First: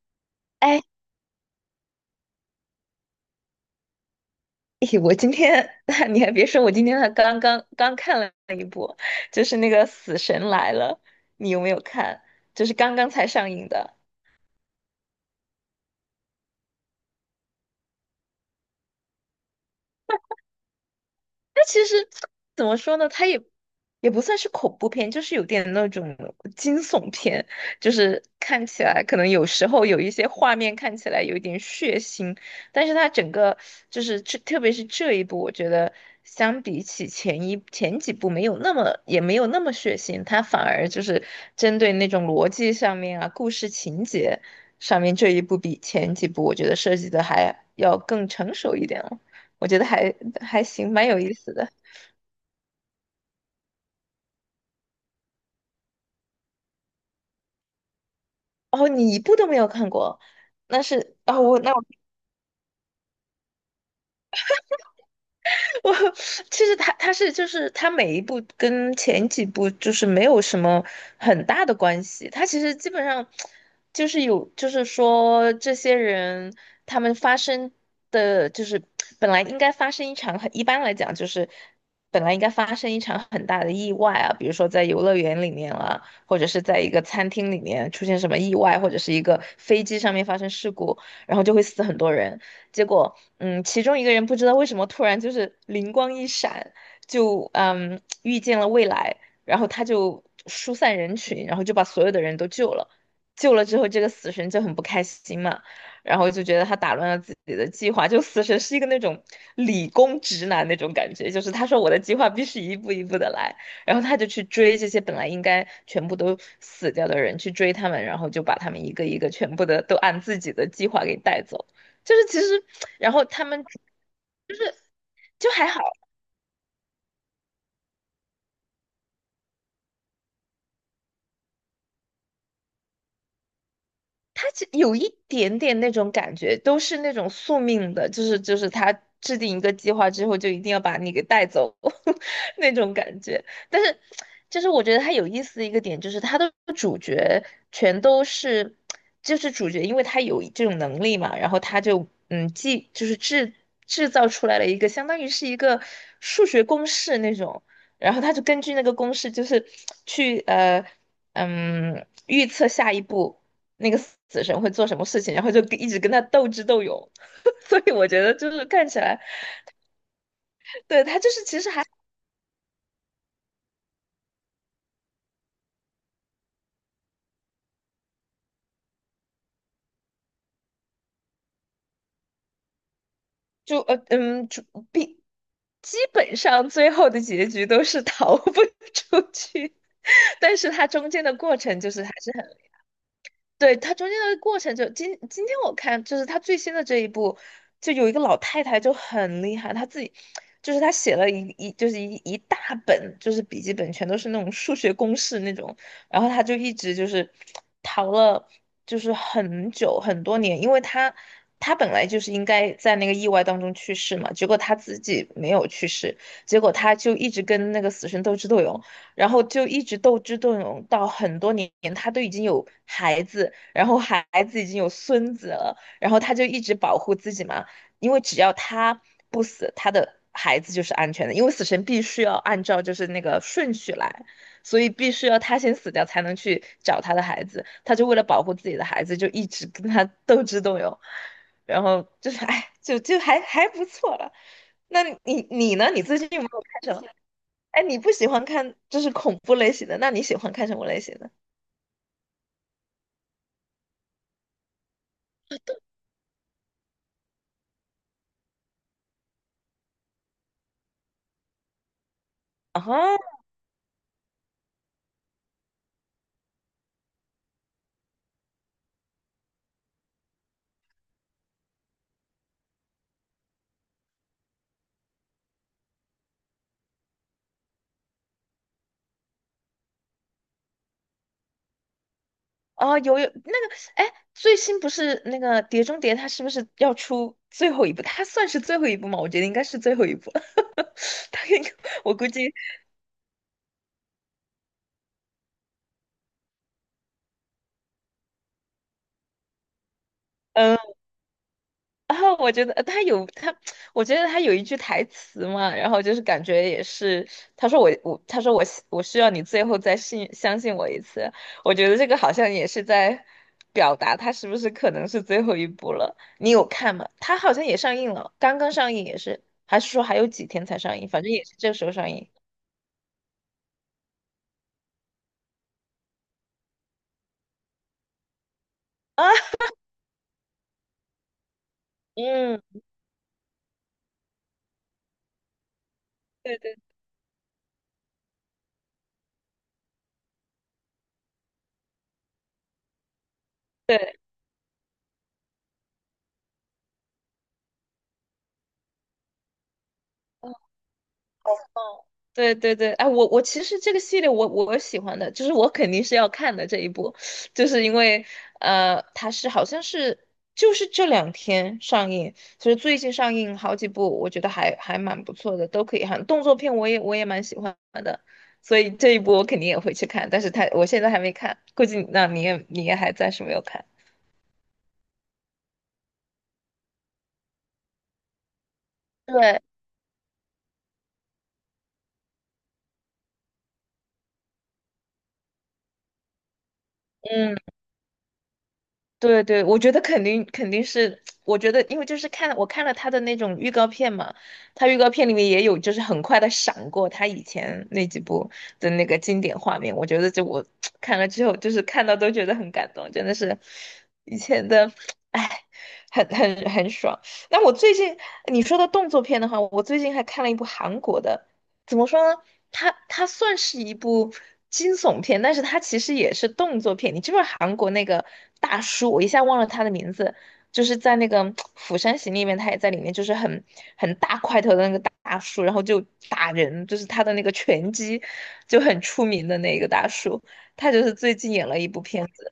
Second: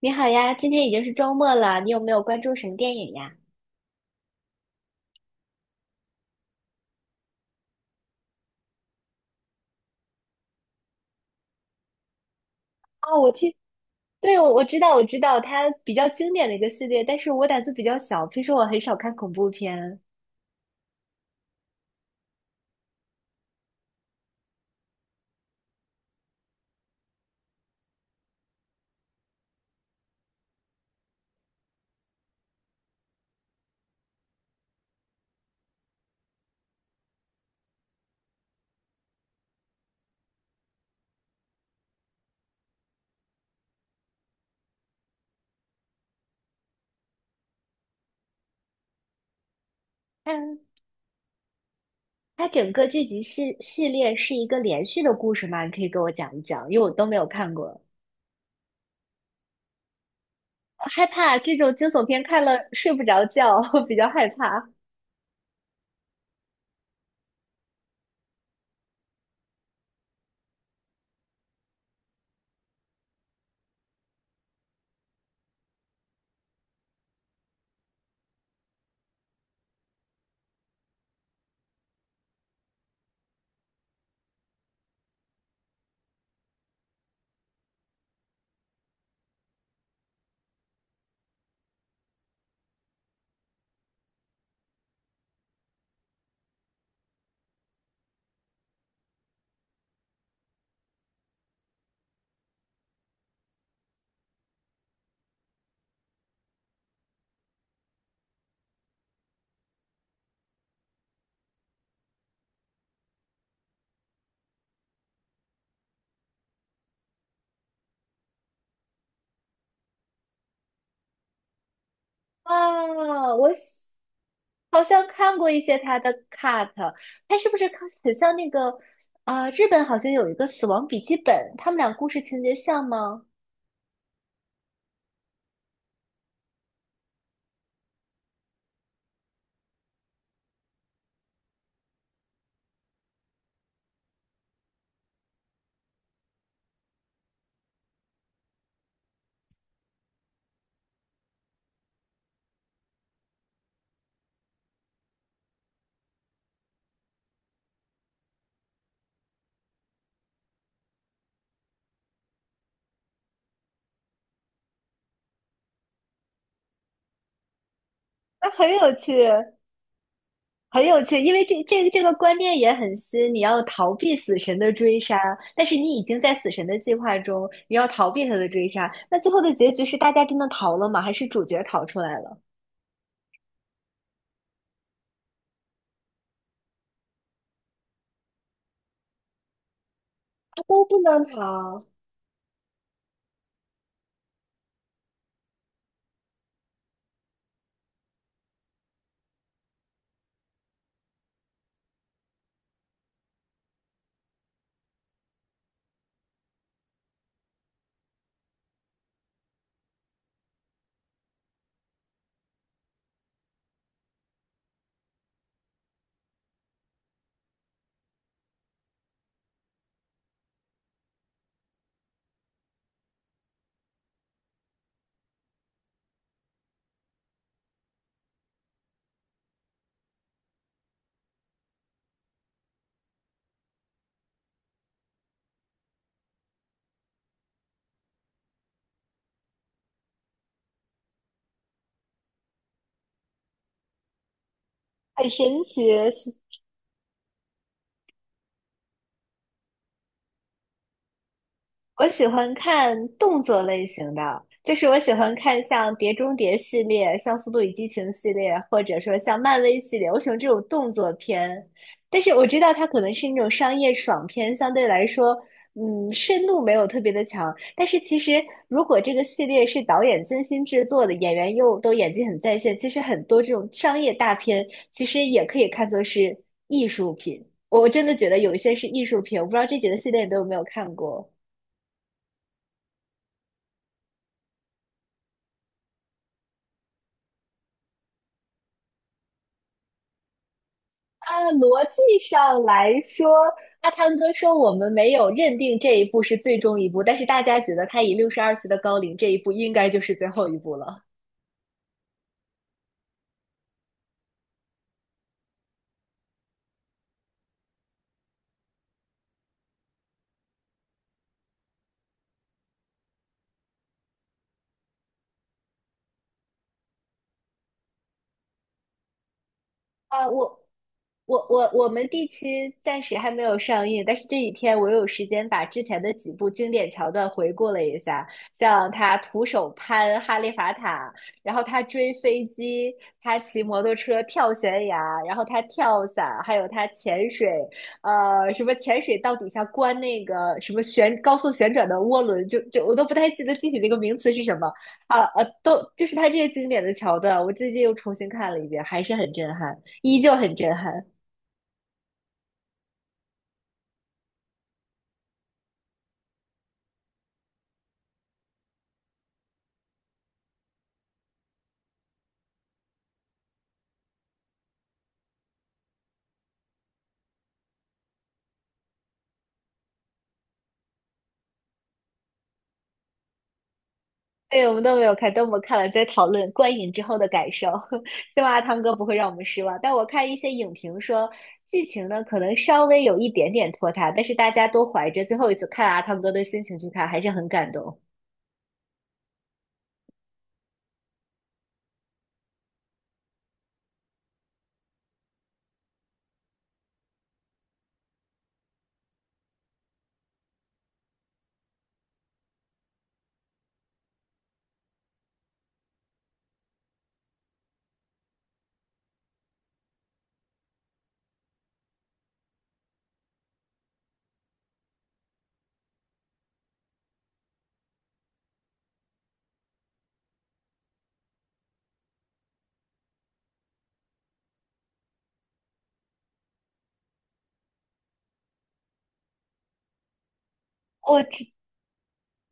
你好呀，今哎，天已经是周末了，你有没有关注什么电影呀？我今天 你还别说，我今天还刚刚看了一部，就是那个《死神来了》，你有没有看？就是刚刚哦，才上映的。对，我知道，我知道，它比较经典的一个系列，但是我胆子比较小，平时我很少看恐怖片。它其实怎么说呢？它也不算是恐怖片，就是有点那种惊悚片，就是看起来可能有时候有一些画面看起来有一点血腥，但是它整个就是这，特别是这一部，我觉得相比起前几部没有那么也没有那么血腥，它反而就是针对那种逻辑上面啊、故事情节上面这一部比前几部我觉得设计的还要更成熟一点了。我觉得还嗯，还行，蛮有意思的。它整个剧集系列是一个连续的故事吗？你可以给我讲一讲，因为我都没有看过。哦，你一部都没有看过，那害是怕哦，这我那 种惊悚片看了睡不着觉，我比较害怕。我其实他是就是他每一步跟前几部就是没有什么很大的关系，他其实基本上就是有就是说这些人他们发生的就是本来应该发生一场很一般来讲就是本来应该发生一场很大的意外啊，比如说在游乐园里面啦，或者是在一个餐厅里面出现什么意外，或者是一个飞机上面发生事故，然后就会死很多人。结果，其中一个人不知道为什么突然就是灵光一闪，就遇见了未来，然后他就疏散人群，然后就把所有的人都救了。救了之后，这个死神就很不开心嘛，然后就觉得他打乱了自己的计划。就死神是一个那种理工直男那种感觉，就是他说我的计划必须一步一步的来，然后他就去追这些本来应该全部都死掉的人，去追他们，然后就把他们一个一个全部的都按自己的计划给带走。就是其实，然后啊，他我们喜。好像看过就一还些好。他的 cut，他是不是看很像那个日本好像有一个《死亡笔记本》，他们俩故事情节像吗？它其有一点点那种感觉，都是那种宿命的，就是他制定一个计划之后，就一定要把你给带走 那种感觉。但是，就是我觉得它有意思的一个点，就是它的主角全都是，就是主角，因为他有这种能力嘛，然后他就既就是制造出来了一个相当于是一个数学公式那种，然后他就根据那个公式，就是去预测下一步。那个死神会做什么事情，然后就跟一直跟他斗智斗勇。所以我觉得就那是很看有起趣，来，很有对，他趣，就因是为其这实这还个这个观念也很新。你要逃避死神的追杀，但是你已经在死神的计划中，你要逃避他的追杀。那最后的结局是大家真的逃了吗？还是主角逃出来了？就，必基本上最后的结局都是逃不 出去，但是都他不中间能的过程逃，就是还是很。对，它中间的过程就今天我看就是它最新的这一部，就有一个老太太就很厉害，她自己就是她写了就是一大本就是笔记本，全都是那种数学公式那种，然后她就一直就是逃了就是很久很多年，因为她本来就是应该在那个意外当中去世嘛，结果她自己没有去世，结果她就一直跟那个死神斗智斗勇。然后就一直斗智斗勇到很多年，他都已经有孩子，然后已经有孙子了，然后他就一直保护自己嘛，因为只要他不死，他的孩子就是安全的，因为死神必须要按照就是那个顺序来，所以必须要他先死掉才能去找他的孩子，他就为了保护自己的孩子，就一直跟他斗智斗勇，然后就是哎，就还不错了。那很你神你奇。呢？你最近有没有看什么？哎，你不喜欢看就是恐怖类型的，那你喜欢看什么类型的？我喜欢看动作类型的，就是我喜欢看像《碟中谍》系列、像《速度与激情》系列，或者说像漫威系列，我喜欢这种动作片。但是我知道啊它哈，可能是那种商业爽片，相对来说，嗯，深度没有特别的强。但是其实如果这个系列是导演精心制作的，演员又都演技很在线，其实很多这种商业大片其实也可以看作是艺术品。我真的觉得有一些是艺术品，我不知道这几个系列你都有没有看过。啊，有那个，哎，最新不是那个《碟中谍》，它是不是要出最后一部？它算是最后一部吗？我觉得应该是最后一部。啊，它应该，逻我辑估计。上来说，阿汤哥说我们没有认定这一步是最终一步，但是大家觉得他以62岁的高龄，这一步应该就是最后一步了。嗯。然后我觉得他有他，我觉得他有一句台词嘛，然后就是感觉也是，他说他说我需要你最后再相信我一次，我觉得这个好像也是在表达他是不是可能是最后一步了。你有看吗？他好像也上映了，刚刚上映也是，还是说还有啊，几我天才上映？反正也我是我这时我候们上地映 区暂时还没有上映，但是这几天我有时间把之前的几部经典桥段回顾了一下，像他 徒啊。手攀哈利法塔，然后他追飞嗯，机，他骑摩托车跳悬崖，然后他跳伞，还对有对，他潜水，呃，什么潜水到底下关那个什么旋高速旋转的涡轮，就我都不太记得具体那个名词是什么都就是他这些经典的桥段，我最近又重新看了一遍，还是很震撼。依旧很震撼。哦，对对对，哎，我我其实这个系列我喜欢的，就是我肯定是要看的这一部，就是因为，它是好像是就是这两天上映，就是最近上映好几部，我觉得还蛮不错的，都可以看。动作片我也蛮喜欢的，所以这一部我肯定也会去看，但是它我现在还没看，估计那你也还暂时没有看。对，我们都没有看，等我们看了再讨论观影之后的感受。希望阿汤哥不会让我们对，失望。但我看一些影评说，剧情呢可能稍微有一点点拖沓，但是大家都怀着最后一次看阿汤哥的心情去看，还是很嗯。感动。对对，我觉得肯定肯定是，我觉得因为就是我看了他的那种预告片嘛，他预告片里面也有就是很快的闪过他以前那几部的那个经典画面，我觉得就我 看了之后就是看到都觉得很感动，真的是以前的，哎，很爽。那我最近你说到动作片的话，我最近还看了一部韩国的。怎么说呢？他算是一部惊悚片，但是他其实也是动作片。你知不知道韩国那个大叔，我一下忘了他的名字，就是在那个《釜山行》里面，他也在里面，很大块头的那个大叔，然后就打人，就是他的那个拳击就很出名的那个大叔，他就是我最知，近演了一部片子。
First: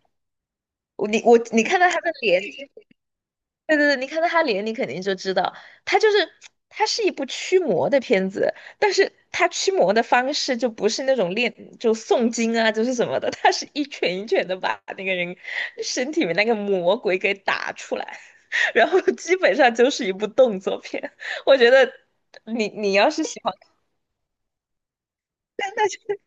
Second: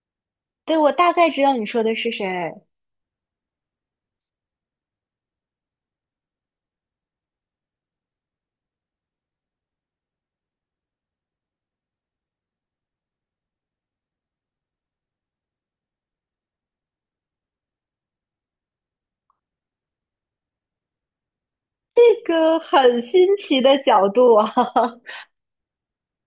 对，我大概我知道你你看说到的他是的谁，脸。对对对，你看到他脸，你肯定就知道，他就是他是一部驱魔的片子，但是他驱魔的方式就不是那种诵经啊，就是什么的，他是一拳一拳的把那个人身体里面那个魔鬼给打出来，然后基本上就是一部动作片。我觉得这个你很要是新喜欢奇的角度啊。看，那就。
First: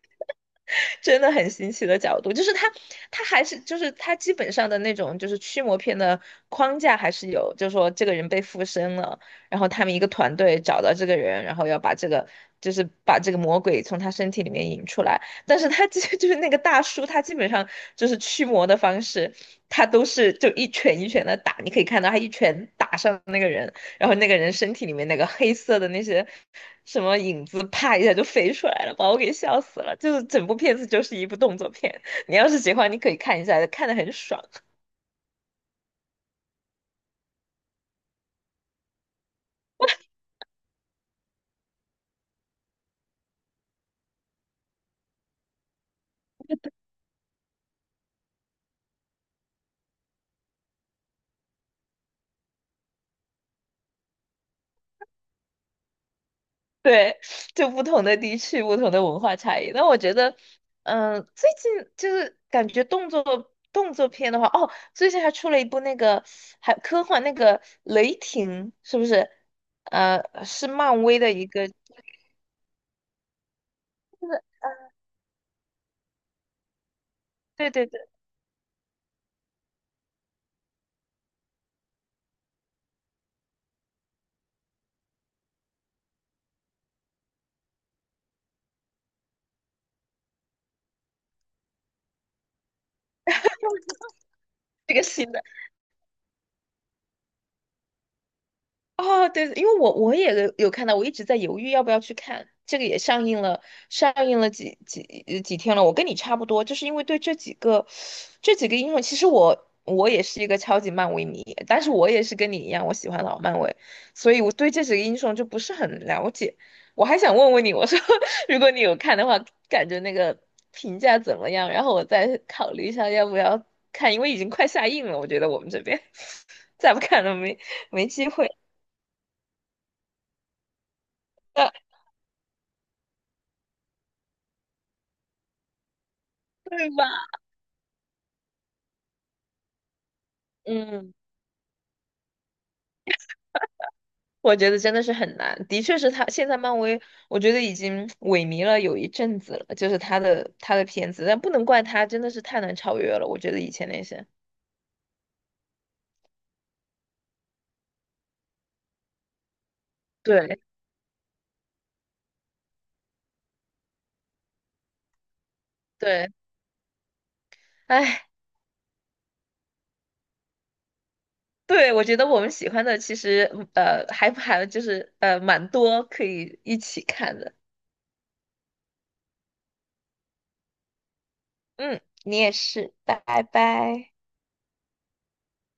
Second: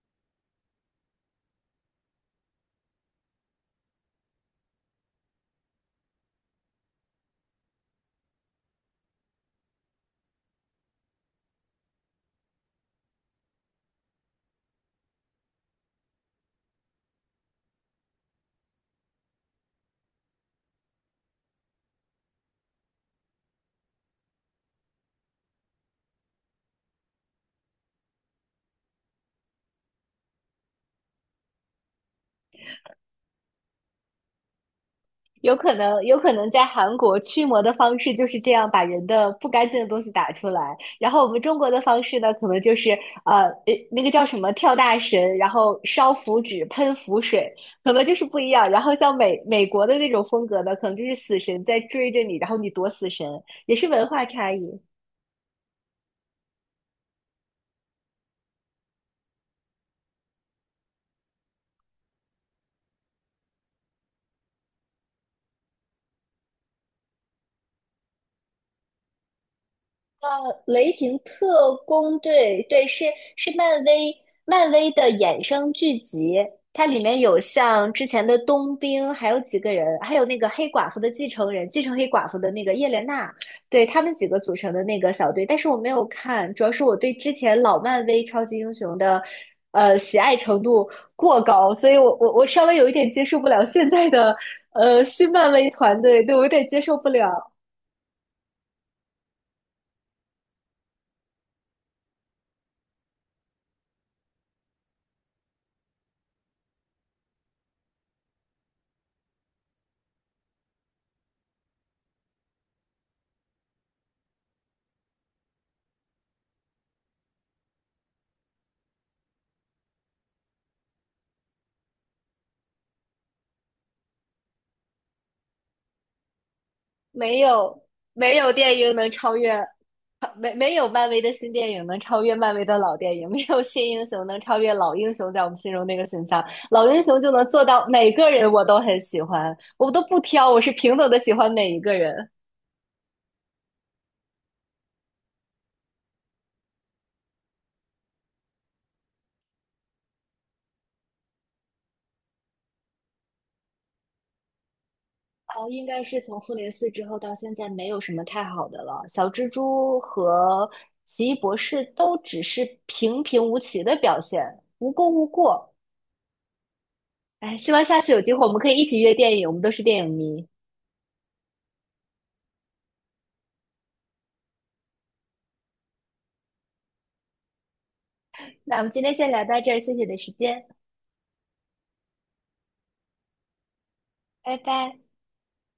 真的很新奇的角度，就是他，他还是就是他基本上的那种就是驱魔片的框架还是有，就是说这个人被附身了，然后他们一个团队找到这个人，然后要把这个就是把这个魔鬼从他身体里面引出来，但是他基 就是那个大叔，他基本上就是驱魔的方式，他都是就一拳一拳的打，你可以看到他一拳打上那个人。然后那个人身体里面那个黑色的那些什么影子，啪一下就飞出来了，把我给笑死了。就是整部片子就是一部动作片，你要是喜欢，你可以看一下，看得很爽。有可能，有可能在韩国驱魔的方式就是这样，把人的不干净的东西打出来。然后我们中国的方式呢，可能就是那个叫什么跳大神，然后烧符纸、喷符水，可能就是不一样。然后像美国的那种风格呢，可能就是死神在追着你，然后你躲死神，也是文化差异。对，就不同的地区、不同的文化差异。那我觉得，最近就是感觉动作片的话，哦，最近还出了一部那个还科幻那个《雷霆》，是不是？呃，是雷漫威霆的一个，就特工队》，对，是漫威是漫威的衍生剧集，它里面有对对像对，之前的冬兵，还有几个人，还有那个黑寡妇的继承人，继承黑寡妇的那个叶莲娜，对，他们几个组成的那个小队，但是我没有看，主要是我对之前老漫威超级英雄的。喜爱程度过高，所以我稍微有一点接受不了现在的这个新新的。漫威团队，对我有点接受不了。哦，对，因为我也有看到，我一直在犹豫要不要去看。这个也上映了，上映了几天了。我跟你差不多，就是因为对这几个英雄，其实我也是一个超级漫威迷，但是我也是跟你一样，我喜欢老漫威，所以我对这几个英雄就不是很了解。我还想问问你，我说 如果你有看的话，感觉那个评价怎么样？然后我再考虑一下要不要看，因为已经快下映了，我觉得我们这边 再不看了没有没机没会。有电影能超越，没有漫威的新 电呃，影能超越漫威的老电影，没有新英雄能超越老英雄在我们心中那个形象，老对英吧？雄就能做到每个人我都很喜欢，我都不挑，我是平等嗯，的喜欢每一个人。我觉得真的是很难，的确是他现在漫威，我觉得已经萎靡了有一阵子了，就是他的片子，但不能怪他，真的是太难超越了，我觉得以前那些。哦，应该是从复联四之后到现在没有什么太好的了。小蜘蛛对和奇异博士都只是平平无奇的表现，无功无过。对，哎，希望下次有哎，机会我们可以一起约电影，我们都是电影迷。对，我觉得我们喜欢的其实就是蛮多可以一起看的，那我们今天先聊到这儿，谢谢你的时间，嗯，你也是，拜拜。拜拜。